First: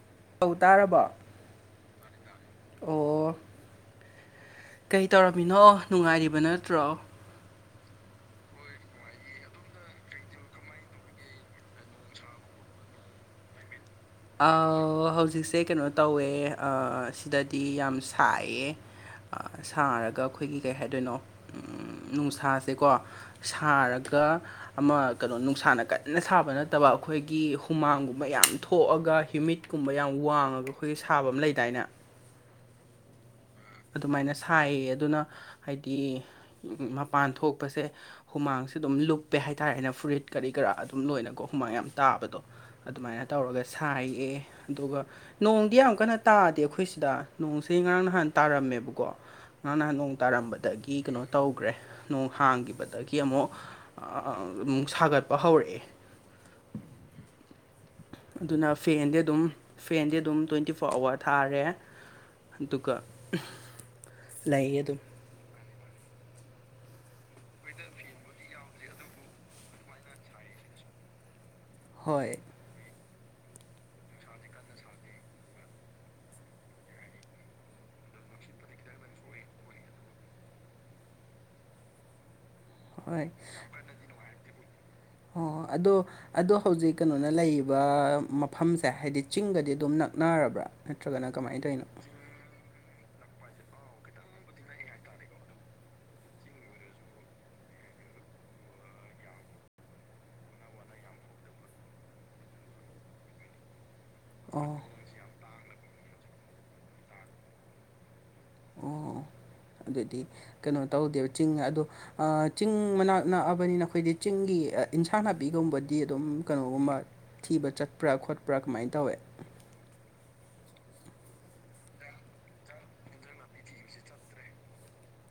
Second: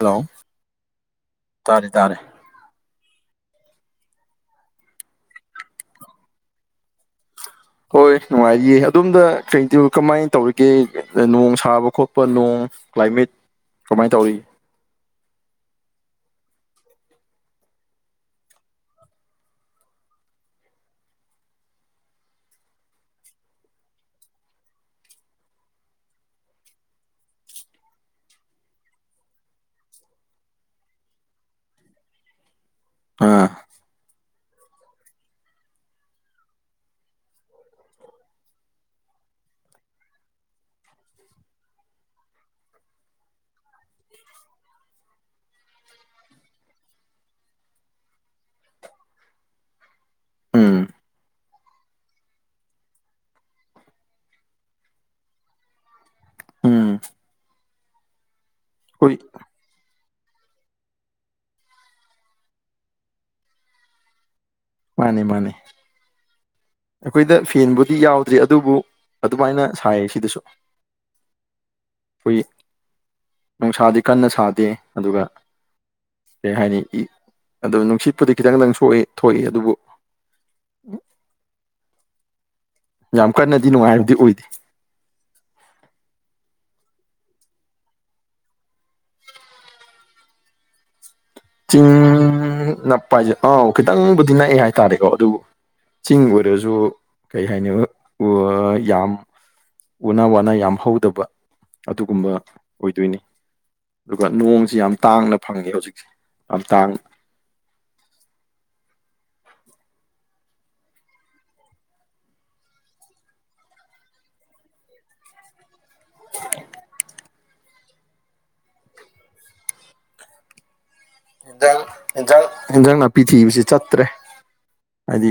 Hello ꯇꯧ ꯇꯥꯔꯕ ꯇꯥꯔꯦ ꯇꯥꯔꯦ ꯑꯣ ꯀꯩ ꯇꯧꯔꯝꯃꯤꯅꯣ ꯅꯨꯡꯉꯥꯏꯔꯤꯕ ꯅꯠꯇ꯭ꯔꯣ ꯍꯣꯏ ꯅꯨꯡꯉꯥꯏꯌꯦ ꯑꯗꯣꯝꯗ ꯀꯩꯗꯨ ꯀꯃꯥꯏꯅ ꯇꯧꯔꯤꯒꯦ ꯅꯣꯡ ꯁꯥꯕ ꯈꯣꯠꯄ ꯅꯣꯡ ꯀ꯭ꯂꯥꯏꯃꯦꯠ ꯀꯃꯥꯏ ꯇꯧꯏ ꯑꯧ ꯍꯧꯖꯤꯛꯁꯦ ꯀꯩꯅꯣ ꯇꯧꯋꯦ ꯑꯥ ꯁꯤꯗꯗꯤ ꯌꯥꯝ ꯁꯥꯏꯌꯦ ꯑꯥ ꯁꯥꯔꯒ ꯑꯩꯈꯣꯏꯒꯤ ꯀꯩ ꯍꯥꯏꯗꯣꯏꯅꯣ ꯎꯝ ꯅꯨꯡꯁꯥꯁꯦꯀꯣ ꯁꯥꯔꯒ ꯑꯃ ꯀꯩꯅꯣ ꯅꯨꯡꯁꯥꯅ ꯀꯟꯅ ꯁꯥꯕ ꯅꯠꯇꯕ ꯑꯩꯈꯣꯏꯒꯤ ꯍꯨꯃꯥꯡꯒꯨꯝꯕ ꯌꯥꯝ ꯊꯣꯛ ꯄꯣꯛꯑꯒ ꯍꯌꯨꯃꯤꯠꯀꯨꯝꯕ ꯌꯥꯝ ꯋꯥꯡꯉꯒ ꯑꯩꯈꯣꯏꯒꯤ ꯁꯥꯕ ꯑꯃ ꯂꯩꯗꯥꯏꯅꯦ ꯑꯥ ꯑꯗꯨꯃꯥꯏꯅ ꯁꯥꯏꯌꯦ ꯑꯗꯨꯅ ꯍꯥꯏꯗꯤ ꯃꯄꯥꯟ ꯊꯣꯛꯄꯁꯦ ꯍꯨꯃꯥꯡꯁꯦ ꯑꯗꯨꯝ ꯂꯨꯞꯄꯦ ꯍꯥꯏꯇꯥꯔꯦꯅꯦ ꯐꯨꯔꯤꯠ ꯀꯔꯤ ꯀꯔꯥ ꯑꯗꯨꯝ ꯂꯣꯏꯅꯀꯣ ꯍꯨꯃꯥꯡ ꯌꯥꯝ ꯇꯥꯕꯗꯣ ꯑꯗꯨꯃꯥꯏꯅ ꯇꯧꯔꯒ ꯁꯥꯏꯌꯦ ꯑꯗꯨꯒ ꯅꯣꯡꯗꯤ ꯌꯥꯝ ꯀꯟꯅ ꯇꯥꯗꯦ ꯑꯩꯈꯣꯏꯁꯤꯗ ꯅꯣꯡꯁꯤ ꯉꯔꯥꯡ ꯅꯍꯥꯟ ꯇꯥꯔꯝꯃꯦꯕꯀꯣ ꯉꯔꯥꯡ ꯅꯍꯥꯟ ꯅꯣꯡ ꯎꯝ ꯇꯥꯔꯝꯕꯗꯒꯤ ꯀꯩꯅꯣ ꯇꯧꯒ꯭ꯔꯦ ꯅꯣꯡ ꯍꯥꯡꯈꯤꯕꯗꯒꯤ ꯑꯃꯨꯛ [unintelligible] ꯑꯃꯨꯛ ꯁꯥꯒꯠꯄ ꯍꯧꯔꯛꯑꯦ ꯎꯝ ꯑꯗꯨꯅ ꯑꯩꯈꯣꯏ ꯐꯦꯟꯗꯤ ꯑꯗꯨꯝ ꯐꯦꯟꯗꯤ ꯑꯗꯨꯝ ꯇ꯭ꯋꯦꯟꯇꯤ ꯐꯣꯔ ꯑꯋꯥꯔ ꯊꯥꯔꯦ ꯑꯗꯨꯒ ꯂꯩꯌꯦ ꯑꯗꯨꯝ ꯃꯥꯅꯤ ꯃꯥꯅꯦ ꯑꯩꯈꯣꯏꯗ ꯐꯦꯟꯕꯨꯗꯤ ꯌꯥꯎꯗ꯭ꯔꯤ ꯑꯗꯨꯕꯨ ꯑꯗꯨꯃꯥꯏꯅ ꯁꯥꯏꯌꯦ ꯁꯤꯗꯁꯨ ꯍꯣꯏ [unintelligible] ꯅꯨꯡꯁꯥꯗꯤ ꯀꯟꯅ ꯁꯥꯗꯦ ꯑꯗꯨꯒ ꯀꯩ ꯍꯥꯏꯅꯤ ꯏ ꯑꯗꯨ ꯅꯨꯡꯁꯤꯠꯄꯨꯗꯤ ꯈꯤꯇꯪꯗꯪ ꯁꯣꯛꯏ ꯊꯣꯛꯏ ꯑꯗꯨꯕꯨ ꯍꯣꯏ ꯌꯥꯝ ꯀꯟꯅꯗꯤ ꯅꯨꯡꯉꯥꯏꯕꯗꯤ ꯑꯣꯏꯗꯦ ꯑꯣ ꯑꯗꯣ ꯑꯗꯣ ꯍꯧꯖꯤꯛ ꯀꯩꯅꯣꯅ ꯂꯩꯔꯤꯕ ꯃꯐꯝꯁꯦ ꯍꯥꯏꯗꯤ ꯆꯤꯡꯒꯗꯤ ꯑꯗꯨꯝ ꯅꯛꯅꯔꯕ꯭ꯔꯥ ꯅꯠꯇ꯭ꯔꯒꯅ ꯀꯃꯥꯏ ꯆꯤꯡ ꯅꯛꯄ ꯍꯥꯏꯁꯦ ꯑꯥꯎ ꯈꯤꯇꯪꯕꯨꯗꯤ ꯅꯛꯑꯦ ꯍꯥꯏꯇꯥꯔꯦꯀꯣ ꯑꯗꯨꯕꯨ ꯆꯤꯡ ꯑꯣꯏꯔꯁꯨ ꯀꯩ ꯍꯥꯏꯅꯤ [unintelligible] ꯌꯥꯝ ꯎꯅꯥ ꯋꯥꯅ ꯌꯥꯝ ꯍꯧꯗꯕ ꯑꯗꯨꯒꯨꯝꯕ ꯑꯣꯏꯗꯣꯏꯅꯤ ꯑꯗꯨꯒ ꯅꯣꯡꯁꯤ ꯑꯣ ꯌꯥꯝ ꯇꯥꯡꯅ ꯐꯪꯉꯦ ꯍꯧꯖꯤꯛꯁꯦ ꯌꯥꯝ ꯇꯥꯡ ꯑꯣ ꯑꯗꯨꯗꯤ ꯀꯩꯅꯣ ꯇꯧꯗꯦꯕ ꯆꯤꯡ ꯑꯗꯣ ꯑꯥ ꯆꯤꯡ ꯃꯅꯥꯛ ꯅꯛꯑꯕꯅꯤꯅ ꯑꯩꯈꯣꯏꯗꯤ ꯆꯤꯡꯒꯤ ꯏꯟꯁꯥꯡ ꯅꯥꯄꯤꯒꯨꯝꯕ ꯗꯤ ꯑꯗꯨꯝ ꯀꯩꯅꯣꯒꯨꯝꯕ ꯊꯤꯕ ꯆꯠꯄ꯭ꯔꯥ ꯈꯣꯠꯄ꯭ꯔꯥ ꯀꯃꯥꯏꯅ ꯇꯧꯋꯦ [unintelligible] ꯍꯟꯖꯥꯡ ꯌꯦꯟꯖꯥꯡ ꯅꯥꯄꯤ ꯊꯤꯕꯁꯤ ꯆꯠꯇ꯭ꯔꯦ ꯍꯥꯏꯗꯤ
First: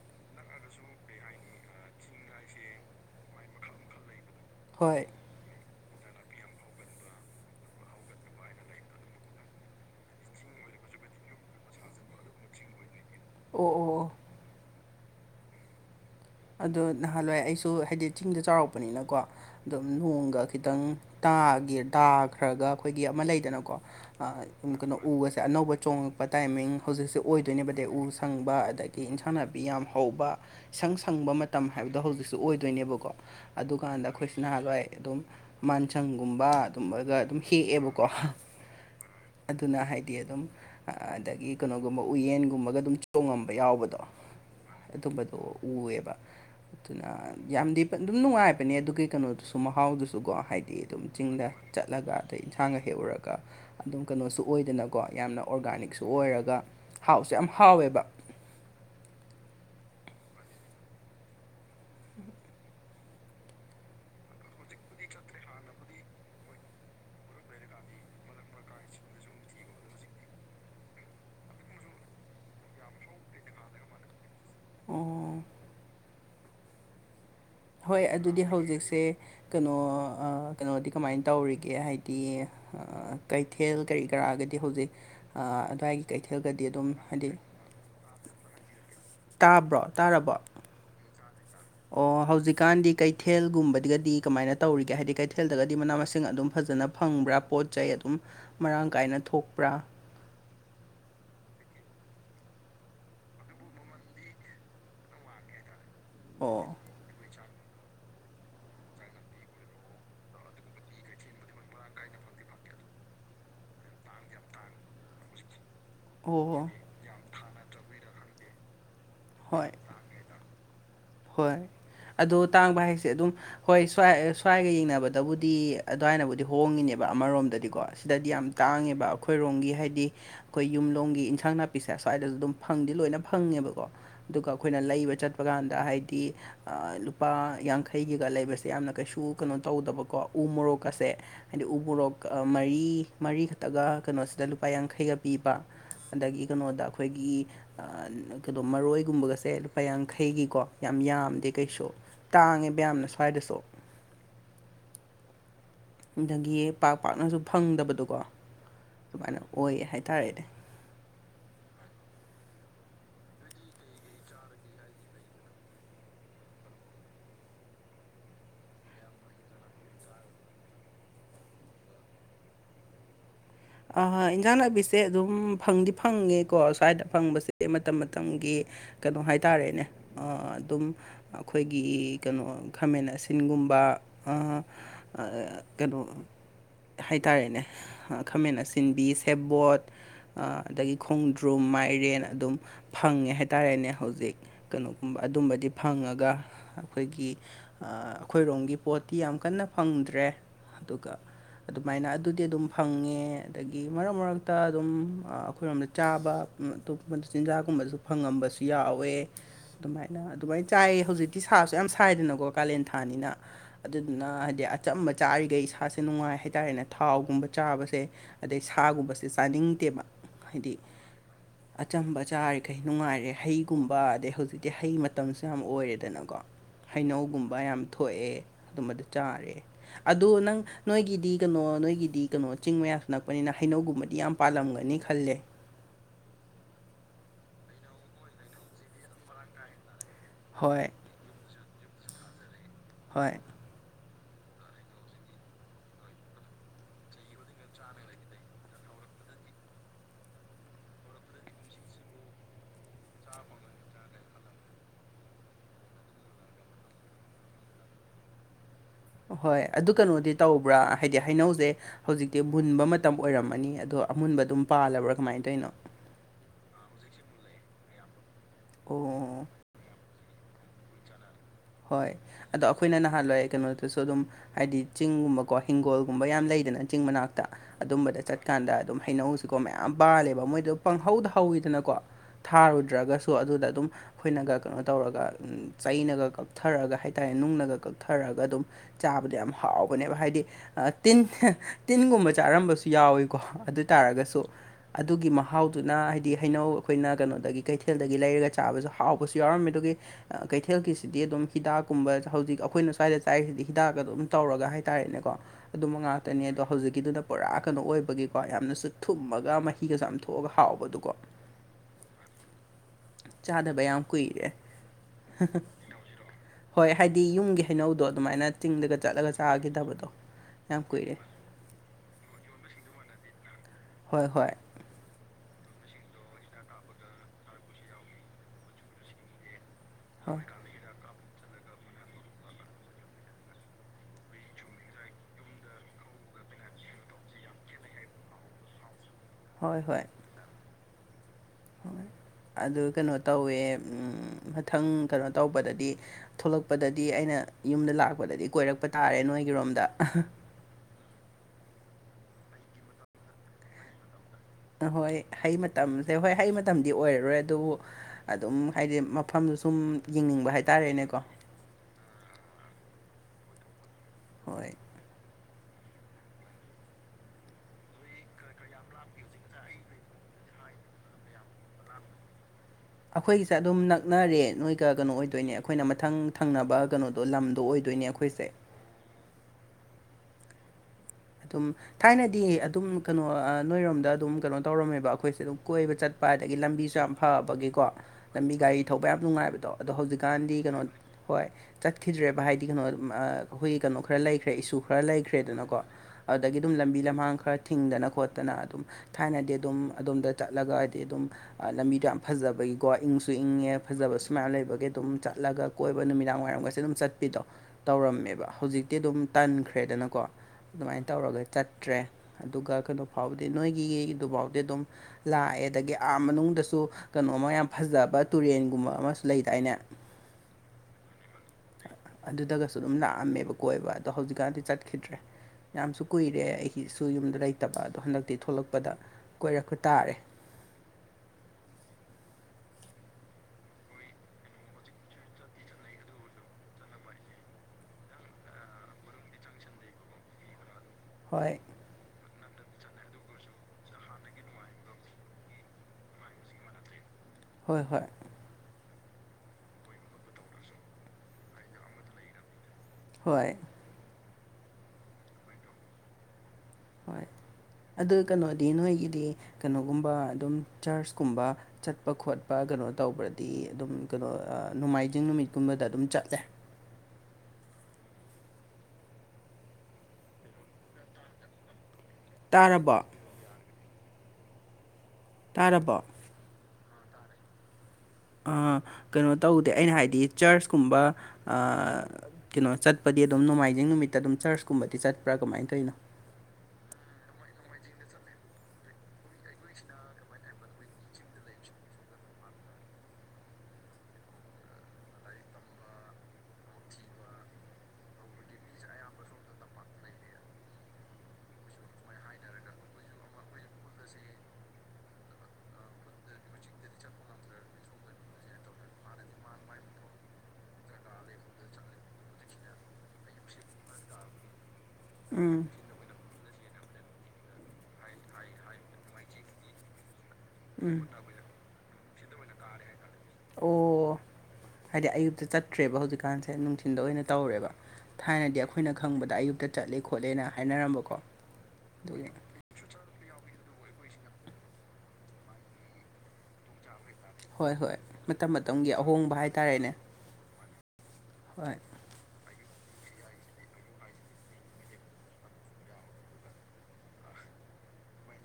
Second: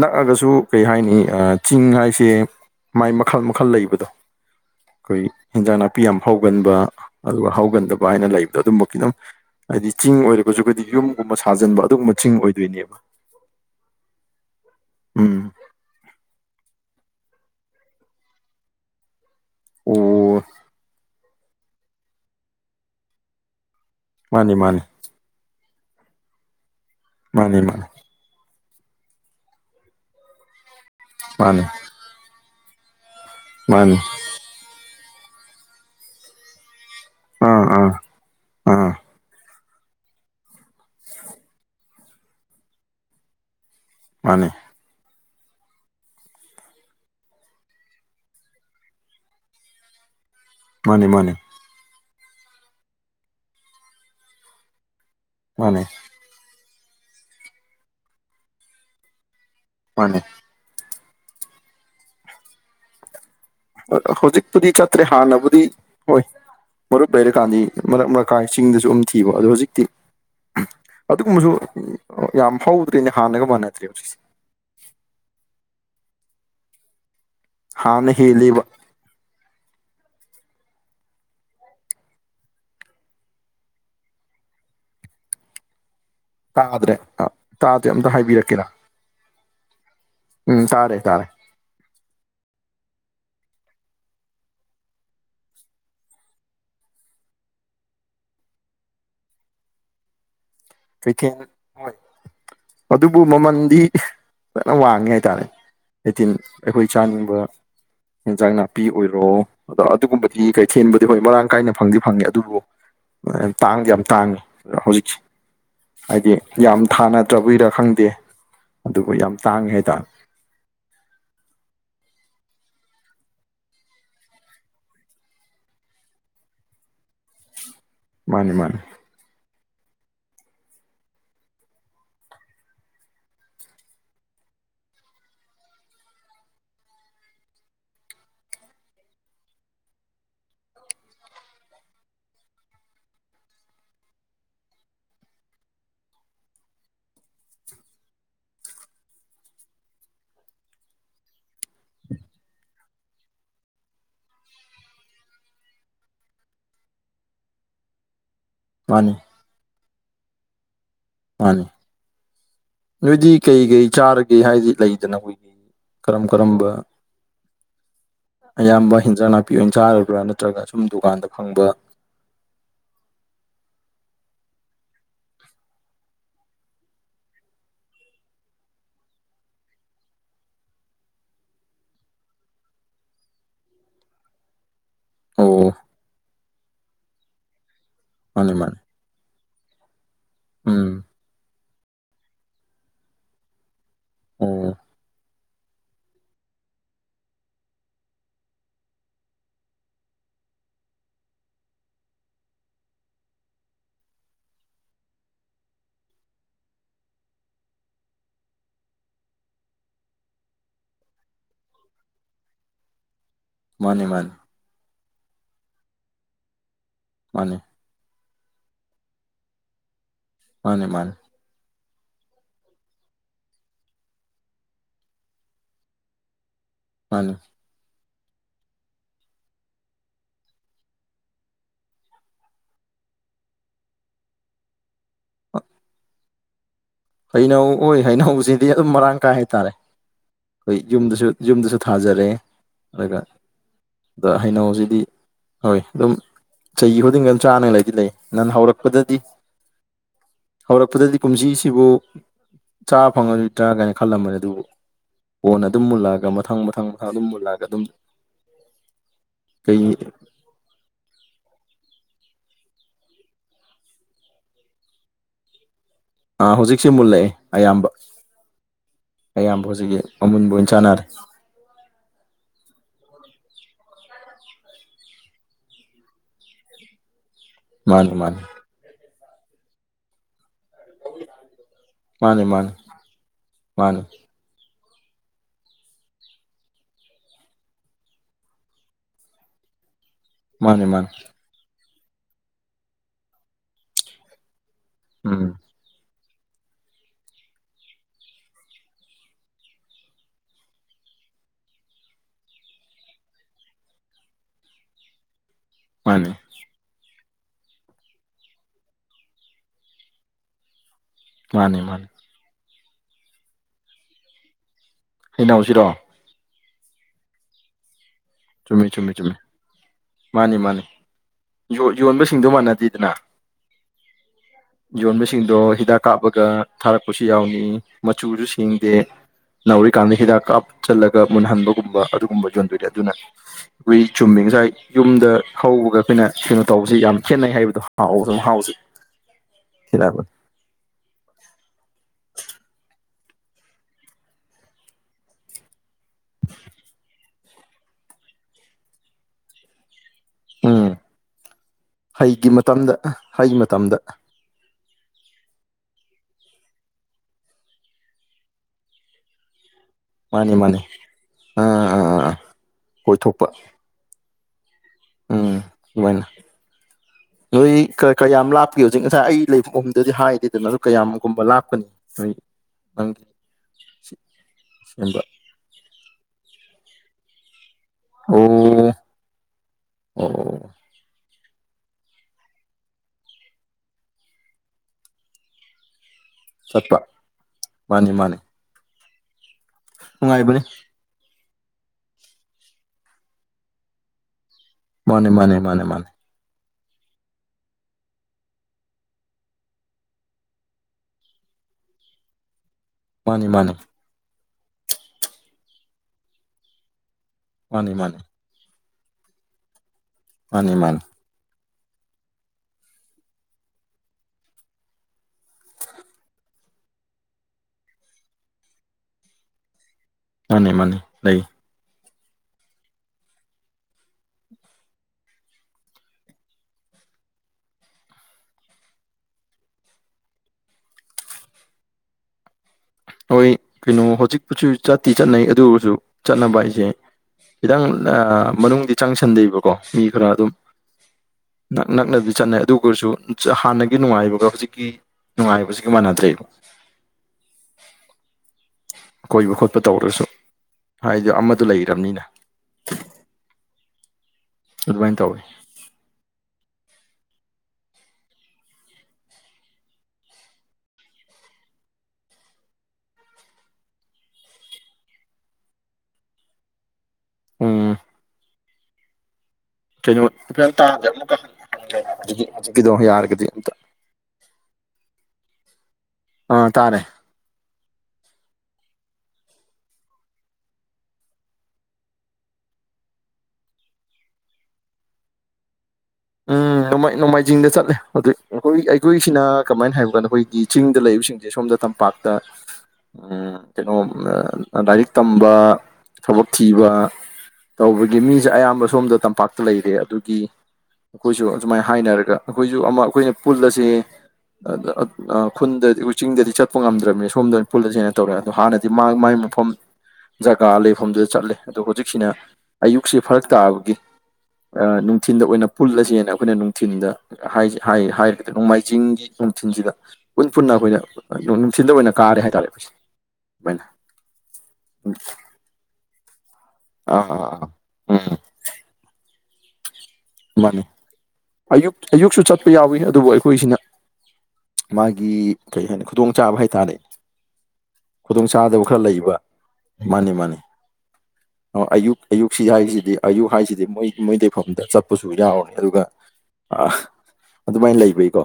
ꯅꯛꯑꯒꯁꯨ ꯀꯩ ꯍꯥꯏꯅꯤ ꯑꯥ ꯆꯤꯡ ꯍꯥꯏꯁꯦ ꯃꯥꯏ ꯃꯈꯜ ꯃꯈꯜ ꯂꯩꯕꯗꯣ ꯍꯣꯏ ꯑꯩꯈꯣꯏ ꯍꯟꯖꯥꯡ ꯅꯥꯄꯤ ꯌꯥꯝ ꯍꯧꯒꯟꯕ ꯑꯗꯨꯒ ꯍꯧꯒꯟꯗꯕ ꯍꯥꯏꯅ ꯂꯩꯕꯗꯣ ꯑꯗꯨꯝꯕ ꯈꯤꯇꯪ ꯍꯥꯏꯗꯤ ꯆꯤꯡ ꯑꯣꯏꯔꯒꯁꯨ ꯑꯩꯈꯣꯏꯗꯤ ꯌꯨꯝꯒꯨꯝꯕ ꯁꯥꯖꯟꯕ ꯑꯗꯨꯒꯨꯝꯕ ꯆꯤꯡ ꯑꯣꯏꯗꯣꯏꯅꯦꯕ ꯑꯣ ꯑꯣ ꯑꯣ ꯎꯝ ꯑꯗꯣ ꯅꯍꯥꯟꯋꯥꯏ ꯑꯩꯁꯨ ꯍꯥꯏꯗꯤ ꯆꯤꯡꯗ ꯆꯥꯎꯔꯛꯄꯅꯤꯅꯀꯣ ꯑꯗꯨꯝ ꯅꯣꯡꯒ ꯑꯣ ꯈꯤꯇꯪ ꯇꯥꯒꯤ ꯇꯥꯈ꯭ꯔꯒ ꯑꯩꯈꯣꯏꯒꯤ ꯑꯃ ꯂꯩꯗꯅꯀꯣ ꯃꯥꯅꯤ ꯃꯥꯅꯤ ꯀꯩꯅꯣ ꯎꯒꯁꯦ ꯑꯅꯧꯕ ꯆꯣꯡꯉꯛꯄ ꯇꯥꯏꯃꯤꯡ ꯍꯧꯖꯤꯛꯁꯦ ꯃꯥꯅꯤ ꯑꯣꯏꯗꯣꯏꯅꯦꯕ ꯃꯥꯅꯤ ꯎꯁꯦ ꯁꯪꯕ ꯑꯗꯒꯤ ꯏꯟꯁꯥꯟ ꯅꯥꯕꯤ ꯌꯥꯝ ꯍꯧꯕ ꯏꯁꯪ ꯁꯪꯕ ꯃꯥꯅꯤ ꯃꯇꯝ ꯍꯥꯏꯕꯗꯣ ꯍꯧꯖꯤꯛꯁꯤꯅꯦ ꯁꯨ ꯑꯣꯏꯗꯣꯏꯅꯦꯕꯀꯣ ꯃꯥꯅꯤ ꯑꯗꯨꯀꯥꯟꯗ ꯑꯩꯈꯣꯏꯁꯤ ꯅꯍꯥꯟꯋꯥꯏ ꯑꯗꯨꯝ ꯃꯟꯁꯪꯒꯨꯝꯕ ꯑꯗꯨꯝꯕꯒ ꯑꯗꯨꯨꯝ ꯑꯥ ꯑꯥ ꯍꯦꯛꯑꯦꯚꯀꯣ ꯑꯥ ꯑꯗꯨꯅ ꯍꯥꯏꯗꯤ ꯑꯗꯨꯝ ꯑꯗꯒꯤ ꯀꯩꯅꯣꯒꯨꯝꯕ ꯎꯌꯦꯟꯒꯨꯝꯕꯒ ꯑꯗꯨꯝ ꯆꯣꯡꯉꯝꯕ ꯌꯥꯎꯕꯗꯣ ꯃꯥꯅꯦ ꯑꯗꯨꯝꯕꯗꯣ ꯎꯑꯦꯕ ꯑꯗꯨꯅ ꯌꯥꯝꯗꯤ ꯑꯗꯨꯝ ꯅꯨꯡꯉꯥꯏꯕꯅꯦ ꯑꯗꯨꯒꯤ ꯀꯩꯅꯣꯗꯨꯁꯨ ꯃꯍꯥꯎꯗꯨꯁꯨꯀꯣ ꯍꯥꯏꯗꯤ ꯍꯥꯏꯗꯤ ꯑꯗꯨꯝ ꯃꯥꯅꯤ ꯃꯥꯅꯤ ꯆꯤꯡꯗ ꯆꯠꯂꯒ ꯑꯗꯩ ꯏꯟꯁꯥꯡꯒ ꯍꯦꯛꯎꯔꯒ ꯑꯗꯨꯝ ꯀꯩꯅꯣꯁꯨ ꯑꯣꯏꯗꯅꯀꯣ ꯌꯥꯝꯅ ꯃꯥꯅꯤ ꯑꯣꯔꯒꯥꯅꯤꯛꯁꯨ ꯑꯣꯏꯔꯒ ꯍꯥꯎꯁꯨ ꯌꯥꯝ ꯍꯥꯎꯋꯦꯕ ꯃꯥꯅꯦ ꯍꯧꯖꯤꯛꯄꯨꯗꯤ ꯆꯠꯇ꯭ꯔꯦ ꯍꯥꯟꯅꯕꯨꯗꯤ ꯍꯣꯏ ꯃꯔꯨꯞ ꯂꯩꯔꯀꯥꯟꯗꯤ ꯃꯔꯛ ꯃꯔꯀꯥꯏ ꯆꯤꯡꯗꯁꯨ ꯑꯗꯨꯝ ꯊꯤꯕ ꯑꯗꯣ ꯍꯧꯖꯤꯛꯇꯤ ꯑꯗꯨꯒꯨꯝꯕꯁꯨ ꯌꯥꯝ ꯍꯧꯗ꯭ꯔꯦꯅꯦ ꯍꯥꯟꯅꯒ ꯃꯥꯟꯅꯗ꯭ꯔꯦ ꯍꯧꯖꯤꯛꯁꯦ ꯑꯣ ꯍꯣꯏ ꯍꯥꯟꯅ ꯑꯗꯨꯗꯤ ꯍꯦꯜꯂꯦꯕ ꯍꯧꯖꯤꯛꯁꯦ ꯀꯩꯅꯣ ꯀꯩꯅꯣꯗꯤ ꯀꯃꯥꯏꯅ ꯇꯧꯔꯤꯒꯦ ꯍꯥꯏꯗꯤ ꯀꯩꯊꯦꯜ ꯀꯔꯤ ꯀꯔꯥꯑꯒꯗꯤ ꯍꯧꯖꯤꯛ ꯑꯗꯨꯋꯥꯏꯒꯤ ꯀꯩꯊꯦꯜꯒꯗꯤ ꯑꯗꯨꯝ ꯇꯥꯗ꯭ꯔꯦ ꯑ ꯍꯥꯏꯗꯤ ꯇꯥꯗꯦ ꯑꯝꯇ ꯍꯥꯏꯕꯤꯔꯛꯀꯦꯔ꯫ ꯇꯥꯕ꯭ꯔꯣ ꯇꯥꯔꯥꯕꫭ ꯇꯥꯔꯦ ꯇꯥꯔꯦ ꯑꯣ ꯍꯧꯖꯤꯛꯀꯥꯟꯗꯤ ꯀꯩꯊꯦꯜꯒꯨꯝꯕꯗꯒꯗꯤ ꯀꯃꯥꯏꯅ ꯇꯧꯔꯤꯒꯦ ꯍꯥꯏꯗꯤ ꯀꯩꯊꯦꯜꯗꯒꯗꯤ ꯃꯅꯥ ꯃꯁꯤꯡ ꯑꯗꯨꯝ ꯐꯖꯅ ꯐꯪꯕ꯭ꯔꯥ ꯄꯣꯠ ꯆꯩ ꯑꯗꯨꯝ ꯃꯔꯥꯡ ꯀꯥꯏꯅ ꯊꯣꯛꯄ꯭ꯔꯥ ꯑꯩꯀ ꯍꯣꯏ ꯑꯗꯨꯕꯨ ꯃꯃꯜꯗꯤ ꯐꯖꯅ ꯋꯥꯡꯉꯦ ꯍꯥꯏꯇꯥꯔꯦ ꯑꯩꯇꯤꯟ ꯑꯣ ꯑꯩꯈꯣꯏ ꯆꯥꯅꯤꯡꯕ ꯌꯦꯟꯖꯥꯡ ꯅꯥꯄꯤ ꯑꯣꯏꯔꯣ ꯑꯗꯣ ꯑꯗꯨꯒꯨꯝꯕꯗꯤ ꯀꯩꯊꯦꯜꯕꯨꯗꯤ ꯍꯣꯏ ꯃꯔꯥꯡ ꯀꯥꯏꯅ ꯐꯪꯗꯤ ꯐꯪꯉꯤ ꯑꯗꯨꯕꯨ ꯇꯥꯡ ꯌꯥꯝ ꯇꯥꯡꯉꯤ ꯍꯧꯖꯤꯛꯁꯦ ꯍꯥꯏꯗꯤ ꯑꯣ ꯌꯥꯝ ꯊꯥꯅꯗ꯭ꯔꯕꯔꯥ ꯈꯪꯗꯦ ꯑꯗꯨꯕꯨ ꯌꯥꯝ ꯍꯣꯏ ꯇꯥꯡꯉꯦ ꯍꯥꯏꯇꯥꯔ ꯍꯣꯏ ꯑꯗꯣ ꯇꯥꯡꯕ ꯍꯥꯏꯁꯦ ꯑꯗꯨꯝ ꯍꯣꯏ ꯁ꯭ꯋꯥꯏ ꯁ꯭ꯋꯥꯏꯒ ꯌꯦꯡꯅꯕꯗꯕꯨꯗꯤ ꯑꯗꯨꯋꯥꯏꯅꯕꯨꯗꯤ ꯍꯣꯡꯉꯤꯅꯦꯕ ꯑꯃꯔꯣꯝꯗꯗꯤꯀꯣ ꯁꯤꯗꯗꯤ ꯌꯥꯝ ꯃꯥꯅꯤ ꯃꯥꯅꯤ ꯇꯥꯡꯉꯦꯕ ꯑꯩꯈꯣꯏꯔꯣꯝꯒꯤ ꯍꯥꯏꯗꯤ ꯑꯩꯈꯣꯏ ꯌꯨꯝꯂꯣꯡꯒꯤ ꯏꯟꯁꯥꯡ ꯅꯥꯄꯤꯁꯦ ꯁꯋꯥꯏꯗꯁꯨ ꯑꯗꯨꯝ ꯐꯪꯗꯤ ꯂꯣꯏꯅ ꯐꯪꯉꯦꯕꯀꯣ ꯑꯗꯨꯒ ꯑꯩꯈꯣꯏꯅ ꯂꯩꯕ ꯆꯠꯄ ꯀꯥꯟꯗ ꯍꯥꯏꯗꯤ ꯂꯨꯄꯥ ꯌꯥꯡꯈꯩꯒꯤꯒ ꯂꯩꯕꯁꯦ ꯌꯥꯝꯅ ꯀꯩꯁꯨ ꯀꯩꯅꯣ ꯇꯧꯗꯕꯀꯣ ꯎ ꯃꯣꯔꯣꯛꯀꯁꯦ ꯎꯃꯨꯔꯣꯛ ꯃꯔꯤ ꯃꯔꯤ ꯈꯛꯇꯒ ꯀꯩꯅꫭꯁꯤꯗ ꯂꯨꯄꯥ ꯌꯥꯡꯈꯩꯒ ꯄꯤꯕ ꯑꯗꯒꯤ ꯀꯩꯅꯣꯗ ꯑꯩꯈꯣꯏꯒꯤ ꯀꯩꯅꯣ ꯃꯔꯣꯏꯒꯨꯝꯕꯒꯁꯦ ꯂꯨꯄꯥ ꯌꯥꯡꯈꯩꯒꯤꯀꯣ ꯌꯥꯝ ꯌꯥꯝꯗꯦ ꯀꯩꯁꯨ ꯇꯥꯡꯉꯦ ꯃꯌꯥꯝꯅ ꯁ꯭ꯋꯥꯏꯗꯁꯨ ꯑꯗꯒꯤ ꯄꯥꯛ ꯄꯥꯛꯅꯁꯨ ꯐꯪꯗꯕꯗꯣꯀꯣ ꯃꯥꯅꯦ ꯑꯗꯨꯃꯥꯏꯅ ꯑꯣꯏꯌꯦ ꯍꯥꯏꯇꯥꯔꯦꯅꯦ ꯃꯥꯅꯤ ꯅꯣꯏꯗꯤ ꯀꯩ ꯀꯩ ꯆꯥꯔꯒꯦ ꯍꯥꯏꯗꯤ ꯂꯩꯗꯅ ꯀꯔꯝ ꯀꯔꯝꯕ ꯑꯌꯥꯝꯕ ꯍꯤꯟꯖꯥꯡ ꯅꯥꯄꯤ ꯑꯣꯏꯅ ꯆꯥꯔꯕ꯭ꯔꯥ ꯅꯠꯇ꯭ꯔꯒ ꯁꯨꯝ ꯗꯨꯀꯥꯟꯗ ꯐꯪꯕ ꯏꯟꯖꯥꯡ ꯅꯥꯕꯤꯁꯦ ꯑꯗꯨꯝ ꯐꯪꯗꯤ ꯐꯪꯉꯦꯀꯣ ꯁ꯭ꯋꯥꯏꯗ ꯐꯪꯕꯁꯦ ꯃꯇꯝ ꯃꯇꯝꯒꯤ ꯀꯩꯅꯣ ꯍꯥꯏꯇꯥꯔꯦꯅꯦ ꯑꯗꯨꯝ ꯑꯩꯈꯣꯏꯒꯤ ꯀꯩꯅꯣ ꯈꯥꯃꯦꯟ ꯑꯁꯤꯟꯒꯨꯝꯕ ꯑꯣ ꯀꯩꯅꯣ ꯍꯥꯏꯇꯥꯔꯦꯅꯦ ꯃꯥꯅꯤ ꯈꯥꯃꯦꯟ ꯃꯥꯅꯤ ꯑꯁꯤ ꯑꯁꯤꯟꯕꯤ ꯁꯦꯕꯣꯠ ꯎꯝ ꯑꯗꯒꯤ ꯈꯣꯡꯗ꯭ꯔꯨꯝ ꯃꯥꯏꯔꯦꯟ ꯑꯗꯨꯝ ꯐꯪꯉꯦ ꯍꯥꯏꯇꯥꯔꯦꯅꯦ ꯍꯧꯖꯤꯛ ꯑꯣ ꯀꯩꯅꯣꯒꯨꯝꯕ ꯑꯗꯨꯝꯕꯗꯤ ꯐꯪꯉꯒ ꯑꯩꯈꯣꯏꯒꯤ ꯑꯩꯈꯣꯏꯔꯣꯝꯒꯤ ꯄꯣꯠꯇꯤ ꯌꯥꯝ ꯀꯟꯅ ꯐꯪꯗ꯭ꯔꯦ ꯑꯗꯨꯒ ꯑꯗꯨꯃꯥꯏꯅ ꯑꯗꯨꯗꯤ ꯑꯗꯨꯝ ꯐꯪꯉꯦ ꯑꯗꯒꯤ ꯃꯔꯛ ꯃꯔꯛꯇ ꯑꯗꯨꯝ ꯑꯩꯈꯣꯏꯔꯣꯝꯗ ꯆꯥꯕ ꯑꯇꯣꯞꯄꯗ ꯆꯤꯟꯖꯥꯛꯒꯨꯝꯕꯁꯨ ꯐꯪꯉꯝꯕꯁꯨ ꯌꯥꯎꯋꯦ ꯑꯗꯨꯃꯥꯏꯅ ꯑꯗꯨꯃꯥꯏꯅ ꯆꯥꯏ ꯍꯧꯖꯤꯛꯇꯤ ꯁꯥꯁꯨ ꯌꯥꯝ ꯁꯥꯏꯗꯅꯀꯣ ꯀꯥꯂꯦꯟ ꯊꯥꯅꯤꯅ ꯃꯥꯅꯤ ꯑꯗꯨꯗꯨꯅ ꯃꯥꯅꯤ ꯍꯥꯏꯗꯤ ꯑꯆꯝꯕ ꯆꯥꯔꯤꯈꯩ ꯏꯁꯥꯁꯦ ꯅꯨꯡꯉꯥꯏ ꯍꯥꯏꯇꯥꯔꯦꯅꯦ ꯊꯥꯎꯒꯨꯝꯕ ꯃꯥꯅꯤ ꯆꯥꯕꯁꯦ ꯑꯗꯩ ꯁꯥꯒꯨꯝꯕꯁꯦ ꯆꯥꯅꯤꯡꯗꯦꯕ ꯍꯥꯏꯗꯤ ꯃꯥꯅꯤ ꯃꯥꯅꯤ ꯑꯆꯝꯕ ꯆꯥꯔꯤꯈꯩ ꯅꯨꯡꯉꯥꯏꯔꯦ ꯍꯩꯒꯨꯝꯕ ꯑꯗꯩ ꯍꯧꯖꯤꯛꯇꯤ ꯍꯩ ꯃꯇꯝꯁꯨ ꯌꯥꯝ ꯑꯣꯏꯔꯦꯗꯅꯀꯣ ꯃꯥꯅꯤ ꯍꯩꯅꯧꯒꯨꯝꯕ ꯌꯥꯝ ꯊꯣꯛꯑꯦ ꯑꯗꯨꯝꯕꯗ ꯆꯥꯏ ꯑꯗꯨ ꯅꯪ ꯅꯣꯏꯒꯤꯗꯤ ꯀꯩꯅꯣ ꯅꯣꯏꯒꯤꯗꯤ ꯀꯩꯅꯣ ꯆꯤꯡ ꯃꯌꯥ ꯅꯛꯄꯅꯤꯅ ꯍꯩꯅꯧꯒꯨꯝꯕꯗꯤ ꯌꯥꯝ ꯄꯥꯜꯂꯝꯒꯅꯤ ꯈꯜꯂꯦ ꯑꯛ ꯍꯩꯅꯧ ꯍꯣꯏ ꯍꯩꯅꯧꯁꯤꯗꯤ ꯑꯗꯨꯝ ꯃꯔꯥꯡ ꯀꯥꯏ ꯍꯥꯏꯇꯥꯔꯦ ꯑꯩꯈꯣꯏ ꯍꯣꯏ ꯌꯨꯝꯗꯁꯨ ꯌꯨꯝꯗꯁꯨ ꯊꯥꯖꯔꯛꯑꯦ ꯑꯗꯨꯒ ꯍꯣꯏ ꯑꯗ ꯍꯩꯅꯧꯁꯤꯗꯤ ꯍꯣꯏ ꯑꯗꯨꯝ ꯆꯍꯤ ꯈꯨꯗꯤꯡꯒ ꯆꯥꯅꯤꯡ ꯂꯩꯗꯤ ꯂꯩ ꯅꯪ ꯍꯧꯔꯛꯄꯗꯗꯤ ꯍꯧꯔꯛꯄꯗꯗꯤ ꯀꯨꯝꯁꯤꯁꯤꯕꯨ ꯆꯥꯕ ꯐꯪꯉꯣꯏꯗ꯭ꯔꯥꯅꯦ ꯈꯜꯂꯝꯕꯅꯤ ꯑꯗꯨꯕꯨ ꯀꯣꯟ ꯑꯗꯨꯝ ꯃꯨꯜꯂꯛꯑꯒ ꯃꯊꯪ ꯃꯊꯪ ꯃꯊꯪ ꯑꯗꯨꯝ ꯃꯨꯜꯂꯛꯑꯒ ꯑꯗꯨꯝ ꯍꯣꯏ ꯀꯩ ꯑꯗꯨ ꯀꯩꯅꯣꯗꯤ ꯇꯧꯕ꯭ꯔꯥ ꯍꯥꯏꯗꯤ ꯍꯩꯅꯧꯁꯦ ꯍꯧꯖꯤꯛꯇꯤ ꯃꯨꯟꯕ ꯃꯇꯝ ꯑꯣꯏꯔꯝꯃꯅꯤ ꯑꯗꯣ ꯑꯃꯨꯟꯕ ꯑꯗꯨꯝ ꯄꯥꯜꯂꯕ꯭ꯔꯥ ꯀꯃꯥꯏꯅ ꯇꯧꯔꯤꯅꯣ ꯑꯥ ꯍꯧꯖꯤꯛꯁꯦ ꯃꯨꯜꯂꯛꯑꯦ ꯑꯌꯥꯝꯕ ꯑꯣ ꯑꯌꯥꯝꯕ ꯍꯧꯖꯤꯛꯀꯤ ꯑꯃꯨꯟꯕ ꯑꯣꯏꯅ ꯆꯥꯟꯅꯔꯦ꯫ ꯍꯣꯏ ꯑꯗꯣ ꯑꯩꯈꯣꯏꯅ ꯅꯍꯥꯟꯋꯥꯏ ꯀꯩꯅꯣꯗꯁꯨ ꯑꯗꯨꯝ ꯍꯥꯏꯗꯤ ꯆꯤꯡꯒꯨꯝꯕꯀꯣ ꯍꯤꯡꯒꯣꯜꯒꯨꯝꯕ ꯌꯥꯝ ꯂꯩꯗꯅ ꯆꯤꯡ ꯃꯅꯥꯛꯇ ꯃꯥꯅꯤ ꯑꯗꯨꯝꯕꯗ ꯃꯥꯅꯤ ꯆꯠꯀꯥꯟꯗ ꯑꯗꯨꯝ ꯍꯩꯅꯧꯁꯤꯀꯣ ꯃꯌꯥꯝ ꯄꯥꯜꯂꯦꯕ ꯃꯣꯏꯗꯣ ꯄꯪꯍꯧꯗ ꯍꯧꯋꯤꯗꯅꯀꯣ ꯃꯥꯅꯤ ꯊꯥꯔꯨꯗ꯭ꯔꯒꯁꯨ ꯑꯗꯨꯗ ꯑꯗꯨꯝ ꯃꯥꯅꯤ ꯃꯥꯅꯤ ꯑꯩꯈꯣꯏꯅꯒ ꯀꯩꯅꯣ ꯇꯧꯔꯒ ꯆꯩꯅꯒ ꯀꯛꯊꯔꯒ ꯍꯥꯏꯇꯥꯔꯦ ꯅꯨꯡꯅꯒ ꯀꯛꯊꯔꯒ ꯑꯗꯨꯝ ꯆꯥꯕꯗ ꯌꯥꯝ ꯍꯥꯎꯕꯅꯦꯕ ꯍꯥꯏꯗꯤ ꯃꯥꯅꯤ ꯃꯥꯅꯤ ꯇꯤꯟ ꯇꯤꯟꯒꯨꯝꯕ ꯆꯥꯔꯝꯕꯁꯨ ꯌꯥꯎꯋꯤꯀꯣ ꯑꯗꯨ ꯇꯥꯔꯒꯁꯨ ꯑꯗꯨꯒꯤ ꯎꯝ ꯃꯍꯥꯎꯗꯨꯅ ꯍꯥꯏꯗꯤ ꯍꯩꯅꯧ ꯑꯩꯈꯣꯏꯅ ꯀꯩꯅꯣꯗꯒꯤ ꯀꯩꯊꯦꯜꯗꯒꯤ ꯂꯩꯔꯒ ꯆꯥꯕꯁꯨ ꯍꯥꯎꯕꯁꯨ ꯌꯥꯎꯔꯝꯃꯦ ꯑꯗꯨꯒꯤ ꯀꯩꯊꯦꯜꯒꯤꯁꯤꯗꯤ ꯑꯗꯨꯝ ꯍꯤꯗꯥꯛꯀꯨꯝꯕ ꯍꯧꯖꯤꯛ ꯑꯩꯈꯣꯏꯅ ꯁ꯭ꯋꯥꯏꯗ ꯆꯥꯏꯔꯤꯁꯤꯗꯤ ꯍꯤꯗꯥꯛꯀ ꯑꯗꯨ ꯑꯗꯨꯝ ꯇꯧꯔꯒ ꯍꯥꯏꯇꯥꯔꯦꯅꯦꯀꯣ ꯑꯗꯨꯃ ꯃꯥꯅꯤ ꯉꯥꯛꯇꯅꯤ ꯑꯗꯣ ꯍꯧꯖꯤꯛꯀꯤꯗꯨꯗ ꯄꯨꯔꯥ ꯀꯩꯅꯣ ꯑꯣꯏꯕꯒꯤꯀꯣ ꯌꯥꯝꯅꯁꯨ ꯊꯨꯝꯃꯒ ꯃꯍꯤꯒ ꯆꯥꯝꯊꯣꯛꯑꯒ ꯍꯥꯎꯕꯗꯀꯣ ꯃꯥꯅꯦ ꯃꯥꯅꯦ ꯆꯥꯗꯕ ꯌꯥꯝ ꯀꯨꯏꯔꯦ ꯍꯅꯥꯎꯁꯤꯔꯣ ꯍꯣꯏ ꯍꯥꯏꯗꯤ ꯌꯨꯝꯒꯤ ꯍꯩꯅꯧꯗꯣ ꯑꯗꯨꯃꯥꯏꯅ ꯆꯨꯝꯃꯤ ꯆꯤꯡꯗꯒ ꯆꯨꯝꯃꯤ ꯆꯠꯂꯒ ꯆꯨꯝꯃꯤ ꯆꯥꯈꯤꯗꯕꯗꯣ ꯃꯥꯅꯤ ꯌꯥꯝ ꯃꯥꯅꯤ ꯀꯨꯏꯔꯦ ꯌꯣ ꯌꯣꯟꯕꯁꯤꯡꯗꯣ ꯃꯥꯟꯅꯗꯦꯗꯅ ꯍꯣꯏ ꯍꯣꯏ ꯌꯣꯟꯕꯁꯤꯡꯗꯣ ꯍꯤꯗꯥꯛ ꯀꯥꯞꯄꯒ ꯊꯥꯔꯛꯄꯁꯨ ꯌꯥꯎꯅꯤ ꯃꯆꯨꯁꯨ ꯁꯦꯡꯗꯦ ꯅꯧꯔꯤꯀꯥꯟꯗ ꯍꯣꯏ ꯍꯤꯗꯥꯛ ꯀꯥꯞꯆꯜꯂꯒ ꯃꯨꯟꯍꯟꯕꯒꯨꯝꯕ ꯑꯗꯨꯒꯨꯝꯕ ꯌꯣꯟꯗꯣꯏꯔ ꯑꯗꯨꯅ ꯑꯩꯈꯣꯏ ꯆꯨꯝꯃꯤ ꯉꯁꯥꯏ ꯌꯨꯝꯗ ꯍꯧꯕꯒ ꯑꯩꯈꯣꯏꯅ ꯀꯩꯅꯣ ꯇꯧꯕꯁꯤ ꯌꯥꯝ ꯈꯦꯠꯅꯩ ꯍꯥꯏꯕꯗꯣ ꯍꯥꯎ ꯑꯗꯨ ꯍꯥꯎꯖꯩ ꯍꯣꯏ ꯍꯣꯏ ꯍꯣꯏ ꯑꯗꯨ ꯀꯩꯅꯣ ꯇꯧꯋꯦ ꯃꯊꯪ ꯀꯩꯅꯣ ꯇꯧꯕꯗꯗꯤ ꯊꯣꯛꯂꯛꯄꯗꯗꯤ ꯑꯩꯅ ꯌꯨꯝꯗ ꯂꯥꯛꯄꯗꯗꯤ ꯀꯣꯏꯔꯛꯄ ꯇꯥꯔꯦ ꯅꯣꯏꯒꯤꯔꯣꯝꯗ ꯎꯝ ꯍꯩꯒꯤ ꯃꯇꯝꯗ ꯍꯩ ꯃꯇꯝꯗ ꯍꯣꯏ ꯍꯩ ꯃꯇꯝꯁꯦ ꯍꯣꯏ ꯍꯩ ꯃꯇꯝꯗꯤ ꯑꯣꯏꯔꯔꯣꯏ ꯑꯗꯨꯕꯨ ꯑꯗꯨꯝ ꯍꯥꯏꯗꯤ ꯃꯐꯝꯗꯨ ꯁꯨꯝ ꯌꯦꯡꯅꯤꯡꯕ ꯃꯥꯅꯤ ꯃꯥꯅꯤ ꯍꯥꯏꯇꯥꯔꯦꯅꯦꯀꯣ ꯑꯥ ꯑꯥ ꯑꯥ ꯑꯥ ꯀꯣꯏꯊꯣꯛꯄ ꯍꯣꯏ ꯎꯝꯕꯥꯏꯅ ꯅꯣꯏ ꯀꯌꯥꯝ ꯂꯥꯞꯀ ꯍꯧꯖꯤꯛ ꯉꯁꯥꯏ ꯑꯩ ꯂꯩꯕ ꯑꯍꯨꯝꯗꯨꯗꯤ ꯍꯥꯏꯗꯦꯗꯅꯁꯨ ꯀꯌꯥꯝꯒꯨꯝꯕ ꯂꯥꯞꯄꯅꯤ ꯐꯩ ꯑꯩꯈꯣꯏꯒꯤꯁꯦ ꯑꯗꯨꯝ ꯅꯛꯅꯔꯦ ꯅꯣꯏꯒ ꯀꯩꯅꯣ ꯁꯦꯝꯕ ꯑꯣꯏꯗꯣꯏꯅꯦꯕ ꯑꯩꯈꯣꯏꯅ ꯃꯊꯪ ꯊꯪꯅꯕ ꯀꯩꯅꯣꯗꯣ ꯂꯝꯗꯣ ꯑꯣꯏꯗꯣꯏꯅꯦ ꯑꯩꯈꯣꯏꯁꯦ ꯑꯣ ꯑꯣ ꯑꯗꯨꯝ ꯊꯥꯏꯅꯗꯤ ꯑꯗꯨꯝ ꯀꯩꯅꯣ ꯑ ꯅꯣꯏꯔꯣꯝꯗ ꯑꯗꯨꯝ ꯀꯩꯅꯣ ꯇꯧꯔꯝꯃꯦꯕ ꯑꯩꯈꯣꯏꯁꯦ ꯑꯗꯨꯝ ꯀꯣꯏꯕ ꯆꯠ ꯎꯄꯥꯏꯗꯒꯤ ꯂꯝꯕꯤꯁꯨ ꯆꯠꯄ ꯌꯥꯝ ꯐꯕꯒꯤꯀꯣ ꯃꯥꯅꯤ ꯃꯥꯅꯤ ꯂꯝꯕꯤ ꯒꯥꯔꯤ ꯊꯧꯕ ꯌꯥꯝ ꯅꯨꯡꯉꯥꯏꯕꯗꯣ ꯑꯗꯣ ꯍꯧꯖꯤꯛꯀꯥꯟꯗꯤ ꯅꯨꯡꯉꯥꯏꯕꯅꯤ ꯀꯩꯅꯣ ꯍꯣꯏ ꯆꯠꯈꯤꯗ꯭ꯔꯦꯕ ꯍꯥꯏꯗꯤ ꯀꯩꯅꯣ ꯑꯩꯈꯣꯏꯒꯤ ꯀꯩꯅꯣ ꯈꯔ ꯂꯩꯈ꯭ꯔꯦ ꯏꯁꯨ ꯈꯔ ꯃꯥꯅꯤ ꯃꯥꯅꯤ ꯂꯩꯈ꯭ꯔꯦꯗꯅꯀꯣ ꯃꯥꯅꯤ ꯃꯥꯅꯤ ꯑꯗꯨꯗꯒꯤ ꯑꯗꯨꯝ ꯂꯝꯕꯤ ꯂꯝꯍꯥꯡ ꯈꯔ ꯊꯤꯡꯗꯅ ꯈꯣꯠꯇꯅ ꯑꯗꯨꯝ ꯊꯥꯏꯅꯗꯤ ꯑꯗꯨꯝ ꯑꯗꯣꯝꯗ ꯆꯠꯂꯒ ꯍꯥꯏꯗꯤ ꯑꯗꯨꯝ ꯂꯝꯕꯤꯗꯣ ꯌꯥꯝ ꯐꯖꯕꯒꯤ ꯀꯣ ꯏꯪꯁꯨ ꯃꯥꯅꯤ ꯏꯪꯉꯦ ꯃꯥꯅꯤ ꯐꯖꯕꯁꯨꯨꯃꯌꯥꯝ ꯂꯩꯕꯒꯤ ꯑꯗꯨꯝ ꯆꯠꯂꯒ ꯀꯣꯏꯕ ꯅꯨꯃꯤꯗꯥꯡ ꯋꯥꯏꯔꯝꯒꯁꯨꯦ ꯑꯗꯨꯝ ꯆꯠꯄꯤꯗꯣ ꯃꯥꯅꯤ ꯃꯥꯅꯤ ꯇꯧꯔꯝꯃꯦꯕ ꯍꯧꯖꯤꯛꯇꯤ ꯑꯗꯨꯝ ꯇꯟꯈ꯭ꯔꯦꯗꯅꯀꯣ ꯃꯥꯅꯤ ꯃꯥꯅꯤ ꯑꯗꯨꯃꯥꯏꯅ ꯇꯧꯔꯒ ꯆꯠꯇ꯭ꯔꯦ ꯑꯗꯨꯒ ꯀꯩꯅꯣ ꯐꯥꯎꯕꯗꯤ ꯅꯣꯏꯒꯤꯗꯨꯐꯥꯎꯗꯤ ꯑꯗꯨꯝ ꯂꯥꯛꯑꯦ ꯑꯗꯒꯤ ꯑꯥ ꯃꯅꯨꯡꯗꯁꯨ ꯀꯩꯅꯣꯝꯃ ꯌꯥꯝ ꯐꯖꯕ ꯇꯨꯔꯦꯟꯒꯨꯝꯕ ꯑꯃꯁꯨ ꯂꯩꯗꯥꯏꯅꯦ ꯃꯥꯅꯦ ꯃꯥꯅꯦ ꯂꯩ ꯑꯗꯨꯗꯒꯁꯨ ꯑꯗꯨꯝ ꯂꯥꯛꯑꯝꯃꯦꯕ ꯀꯣꯏꯕ ꯑꯗꯣ ꯍꯧꯖꯤꯛꯀꯥꯟꯗꯤ ꯆꯠꯈꯤꯗ꯭ꯔꯦ ꯌꯥꯝꯁꯨ ꯀꯨꯏꯔꯦ ꯑꯩꯁꯨ ꯌꯨꯝꯗ ꯂꯩꯇꯕ ꯑꯗꯣ ꯍꯟꯗꯛꯇꯤ ꯊꯣꯛꯂꯛꯄꯗ ꯀꯣꯏꯔꯛꯄ ꯇꯥꯔꯦ ꯍꯣꯏ ꯀꯩꯅꯣ ꯍꯧꯖꯤꯛꯄꯨ ꯁꯨ ꯆꯠꯇꯤ ꯆꯠꯅꯩ ꯑꯗꯨꯄꯨꯁꯨ ꯆꯠꯅꯕ ꯍꯥꯏꯁꯦ ꯈꯤꯇꯪ ꯑ ꯃꯅꯨꯡꯗꯤ ꯆꯪꯁꯟꯗꯤꯕꯀꯣ ꯃꯤ ꯈꯔ ꯑꯗꯨꯝ꯫ ꯍꯣꯏ꯫ ꯅꯛ ꯅꯛꯅꯗꯤ ꯆꯠꯅꯩ ꯑꯗꯨ ꯑꯣꯏꯔꯁꯨ ꯍꯥꯟꯅꯒꯤ ꯅꯨꯡꯉꯥꯏꯕꯒ ꯍꯧꯖꯤꯛꯀꯤ ꯅꯨꯡꯉꯥꯏꯕꯁꯤꯒ ꯃꯥꯟꯅꯗ꯭ꯔꯦꯕ ꯍꯣꯏ ꯍꯣꯏ꯫ ꯀꯣꯏꯕ ꯈꯣꯠꯄ ꯇꯧꯔꯁꯨ ꯍꯥꯏꯗꯤ ꯑꯃꯗꯣ ꯂꯩꯔꯝꯅꯤꯅ꯫ ꯍꯣꯏ꯫ ꯑꯗꯨꯃꯥꯏꯟ ꯇꯧꯋꯦ꯫ ꯍꯣꯏ ꯑꯗꯨ ꯀꯥꯅꯣꯗꯤ ꯅꯣꯏꯒꯤꯗꯤ ꯀꯩꯅꯣꯒꯨꯝꯕ ꯑꯗꯨꯝ ꯆꯔꯆꯀꯨꯝꯕ ꯆꯠꯄ ꯈꯣꯠꯄ ꯀꯩꯅꯣ ꯇꯧꯕ꯭ꯔꯗꯤ ꯑꯗꯨꯝ ꯀꯩꯅꯣ ꯑ ꯅꯣꯡꯃꯥꯏꯖꯤꯡ ꯅꯨꯃꯤꯠꯀꯨꯝꯕꯗ ꯑꯗꯨꯝ ꯆꯠꯂꯦ꯫ ꯎꯝ꯫ ꯀꯩꯅꯣ ꯀꯩꯝ ꯇꯥꯗ꯭ꯔꯦ ꯖꯤꯛꯀꯤꯗꯣ ꯖꯤꯛꯀꯤꯗꯣ ꯇꯥꯔꯕꯣ ꯌꯥꯔꯒꯗꯤ ꯑꯝꯇ ꯇꯥꯔꯕꯣ꯫ ꯑꯥ ꯇꯥꯔꯦ꯫ ꯑ ꯀꯩꯅꯣ ꯇꯧꯗꯦ ꯑꯩꯅ ꯍꯥꯏꯗꯤ ꯆꯔꯆꯀꯨꯝꯕ ꯑꯥ ꯀꯩꯅꯣ ꯆꯠꯄꯗꯤ ꯑꯗꯨꯝ ꯅꯣꯡꯃꯥꯏꯖꯤꯡ ꯅꯨꯃꯤꯠꯇ ꯑꯗꯨꯝ ꯆꯔꯆꯀꯨꯝꯕꯗꯤ ꯆꯠꯄ꯭ꯔꯥ ꯀꯃꯥꯏꯅ ꯇꯧꯔꯤꯅꯣ꯫ ꯎꯝ ꯅꯣꯡꯃꯥꯏ ꯅꯣꯡꯃꯥꯏꯖꯤꯡꯗ ꯆꯠꯂꯦ ꯑꯗꯨ ꯑꯩꯈꯣꯏ ꯑꯩꯈꯣꯏꯁꯤꯅ ꯀꯃꯥꯏꯅ ꯍꯥꯏꯕ ꯀꯥꯟꯗ ꯑꯩꯈꯣꯏꯒꯤ꯫ ꯆꯤꯡꯗ ꯂꯩꯕꯁꯤꯡꯁꯦ ꯁꯣꯝꯗ ꯇꯝꯄꯥꯛꯇ ꯑꯝ ꯀꯩꯅꯣ ꯂꯥꯏꯔꯤꯛ ꯇꯝꯕ ꯊꯕꯛ ꯊꯤꯕ꯫ ꯇꯧꯕꯒꯤ ꯃꯤꯖꯦ ꯑꯌꯥꯝꯕ ꯁꯣꯝꯗ ꯇꯝꯄꯥꯛꯇ ꯂꯩꯔꯦ ꯑꯗꯨꯒꯤ꯫ ꯑꯈꯣꯏꯁꯨ ꯑꯗꯨꯃꯥꯏꯟ ꯍꯥꯏꯅꯔꯒ ꯑꯩꯈꯣꯏꯁꯨ ꯑꯃ ꯑꯩꯈꯣꯏꯅ ꯄꯨꯜꯂꯁꯦ꯫ ꯑꯗ ꯑꯗ ꯑ ꯈꯨꯟꯗꯗꯤ ꯍꯣꯢ ꯆꯤꯡꯗꯗꯤ ꯆꯠꯄ ꯉꯝꯗ꯭ꯔꯕꯅꯤ ꯁꯣꯝꯗ ꯑꯣꯏꯅ ꯄꯨꯜꯂꯁꯦꯅ ꯇꯧꯔꯦ ꯑꯗꯣ ꯍꯥꯟꯅꯗꯤ ꯃꯥ ꯃꯥꯏ ꯐꯝ ꯖꯒꯥ ꯂꯩꯐꯝꯗꯨꯗ ꯆꯠꯂꯦ ꯑꯗꯣ ꯍꯧꯖꯤꯛꯁꯤꯅ ꯑꯌꯨꯛꯁꯦ ꯐꯔꯛ ꯇꯥꯕꯒꯤ꯫ ꯑ ꯅꯨꯡꯊꯤꯟꯗ ꯎꯝ ꯑꯣꯏꯅ꯫ ꯄꯨꯜꯂꯁꯦꯅ ꯑꯩꯈꯣꯏꯅ ꯅꯨꯡꯊꯤꯟꯗ ꯍꯥꯢꯔꯖꯤ ꯍꯥꯏꯔ ꯍꯥꯏꯔꯒꯗꯤ ꯅꯣꯡꯃꯥꯏꯖꯤꯡꯒꯤ ꯅꯨꯡꯊꯤꯟꯖꯤꯗ꯫ ꯄꯨꯟ ꯄꯨꯟꯅ ꯑꯈꯣꯏꯅ ꯎꯝ ꯅꯨꯡꯊꯤꯜꯗ ꯑꯣꯏꯅ ꯀꯥꯔꯦ ꯍꯥꯏꯇꯥꯔꯦ ꯑꯈꯣꯏꯅ꯫ ꯑꯣ ꯍꯥꯏꯗꯤ ꯑꯌꯨꯛꯇ ꯆꯠꯇ꯭ꯔꯦꯕ ꯍꯧꯖꯤꯛꯀꯥꯟꯁꯦ ꯅꯨꯡꯊꯤꯟꯜꯗ ꯑꯥ ꯑꯣꯏꯅ ꯑꯥ ꯑꯥ ꯇꯧꯔꯦꯕ ꯎꯝ ꯊꯥꯏꯅꯗꯤ ꯑꯩꯈꯣꯏꯅ ꯈꯪꯕꯗ ꯑꯌꯨꯛꯇ ꯆꯠꯂꯦ ꯈꯣꯠꯂꯦꯅ ꯍꯥꯏꯅꯔꯝꯕꯀꯣ ꯗꯨꯢ ꯌꯥꯎꯋꯤ ꯑꯗꯨꯕꯨ ꯑꯩꯈꯣꯏꯁꯤꯅ ꯃꯥꯒꯤ ꯀꯩ ꯍꯥꯏꯅꯤ ꯈꯨꯗꯣꯡꯆꯥꯥꯕ ꯍꯥꯏꯇꯥꯔꯦ ꯍꯣꯏ ꯍꯣꯏ ꯃꯇꯝ ꯃꯇꯝꯒꯤ ꯑꯍꯣꯡꯕ ꯍꯥꯏꯇꯥꯔꯦꯅꯦ ꯃꯥꯅꯦ ꯃꯥꯅꯦ ꯍꯣꯏ ꯑꯣ ꯑꯌꯨꯛ ꯑꯌꯨꯛꯁꯤ ꯍꯥꯏꯁꯤꯗꯤ ꯑꯌꯨꯛ ꯍꯥꯏꯁꯤꯗꯤ ꯃꯣꯏ ꯃꯣꯏ ꯂꯩꯐꯝꯗ ꯆꯞꯄꯩ ꯄꯨꯁꯨ ꯌꯥꯎꯔꯅꯤ ꯑꯗꯨꯒ ꯑ ꯑꯗꯨꯃꯥꯏꯟ ꯂꯩꯕꯩꯀꯣ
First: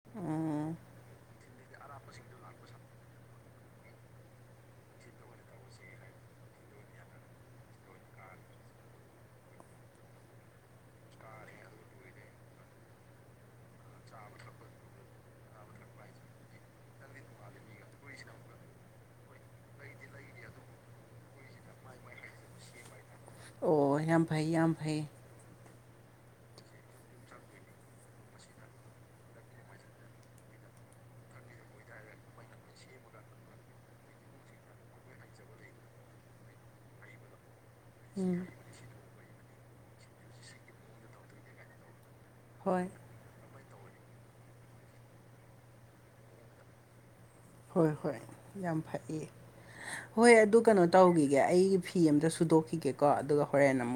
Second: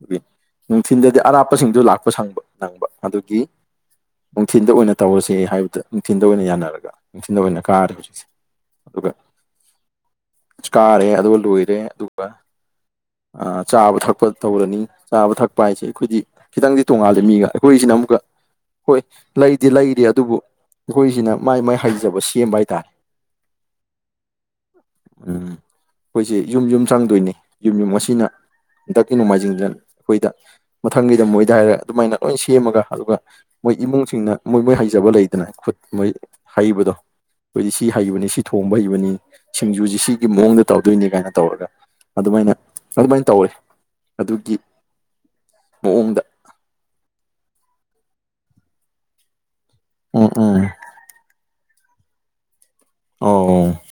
ꯗꯨꯒꯤ ꯎꯝ ꯅꯨꯡꯊꯤꯟꯗꯗꯤ ꯑꯔꯥꯞꯄꯁꯤꯡꯗꯨ ꯂꯥꯛꯄ ꯁꯪꯕ ꯅꯪꯕ ꯑꯗꯨꯒꯤ ꯅꯨꯡꯊꯤꯟꯗ ꯑꯣꯏꯅ ꯇꯧꯔꯁꯦ ꯍꯥꯏꯕꯗ ꯅꯨꯡꯊꯤꯟꯗ ꯑꯣꯏꯅ ꯌꯥꯅꯔꯒ ꯅꯨꯡꯊꯤꯟꯜꯗ ꯑꯣꯏꯅ ꯀꯥꯔꯦ ꯍꯧꯖꯤꯛꯁꯦ ꯑꯗꯨꯒ ꯀꯥꯔꯦ ꯑꯗꯨꯒ ꯂꯣꯏꯔꯦ ꯑꯗꯨꯒ ꯑ ꯆꯥꯕ ꯊꯛꯄ ꯇꯧꯔꯅꯤ ꯆꯥꯕ ꯊꯛꯄ ꯍꯥꯏꯁꯦ ꯑꯩꯈꯣꯏꯗꯤ ꯈꯤꯇꯪꯗꯤ ꯇꯣꯡꯉꯥꯜꯂꯦ ꯃꯤꯒ ꯑꯩꯈꯣꯏꯁꯤꯅ ꯑꯃꯨꯛꯀ ꯍꯣꯏ ꯂꯩꯗꯤ ꯂꯩꯔꯤ ꯑꯗꯨꯕꯨ ꯑꯈꯣꯏꯁꯤꯅ ꯃꯥꯏ ꯃꯥꯏ ꯍꯩꯖꯕ ꯁꯦꯝꯕ ꯍꯥꯏꯇꯥꯔꯦ꯫ ꯑꯣ ꯌꯥꯝ ꯐꯩ ꯌꯥꯝ ꯐꯩ ꯎꯝ ꯑꯩꯈꯣꯏꯖꯦ ꯌꯨꯝ ꯌꯨꯝ ꯆꯪꯗꯣꯏꯅꯤ ꯌꯨꯝ ꯌꯨꯝ ꯉꯁꯤꯅ ꯍꯟꯗꯛꯀꯤ ꯅꯣꯡꯃꯥꯏꯖꯤꯡꯗ ꯑꯈꯣꯏꯗ ꯃꯊꯪꯒꯤꯗ ꯃꯣꯏꯗ ꯍꯥꯏꯔꯦ ꯑꯗꯨꯃꯥꯏꯅ ꯂꯣꯏ ꯁꯦꯝꯃꯒ ꯑꯗꯨꯒ ꯃꯣꯏ ꯏꯃꯨꯡꯁꯤꯡꯅ ꯃꯣꯏ ꯃꯣꯏ ꯍꯩꯖꯕ ꯂꯩꯗꯅ ꯈꯨꯠ ꯃꯣꯏ ꯍꯩꯕꯗꯣ ꯈꯣꯏꯗꯤ ꯁꯤ ꯍꯩꯕꯅꯦ ꯁꯤ ꯎꯝ ꯊꯣꯡꯕ ꯍꯩꯕꯅꯤ ꯁꯤꯡꯖꯨꯁꯤ ꯁꯤꯒꯤ ꯃꯑꯣꯡꯗ ꯇꯧꯗꯣꯏꯅꯤ ꯀꯥꯏꯅ ꯇꯧꯔꯒ ꯑꯗꯨꯃꯥꯢꯅ ꯍꯣꯏ ꯑꯗꯨꯃꯥꯏꯅ ꯇꯧꯋꯤ ꯑꯗꯨꯒꯤ ꯃꯑꯣꯡꯗ ꯍꯣꯏ ꯍꯣꯏ ꯌꯥꯝ ꯐꯩꯌꯦ ꯎꯝ ꯍꯣꯏ ꯑꯗꯨ ꯎꯝ ꯀꯩꯅꯣ ꯇꯧꯈꯤꯒꯦ ꯑꯩꯒꯤ ꯐꯤ ꯑꯃꯇ ꯁꯨꯗꯣꯛꯈꯤꯒꯦꯀꯣ ꯑꯗꯨꯒ ꯑꯣ ꯍꯣꯔꯦꯟ ꯑꯃꯨꯛ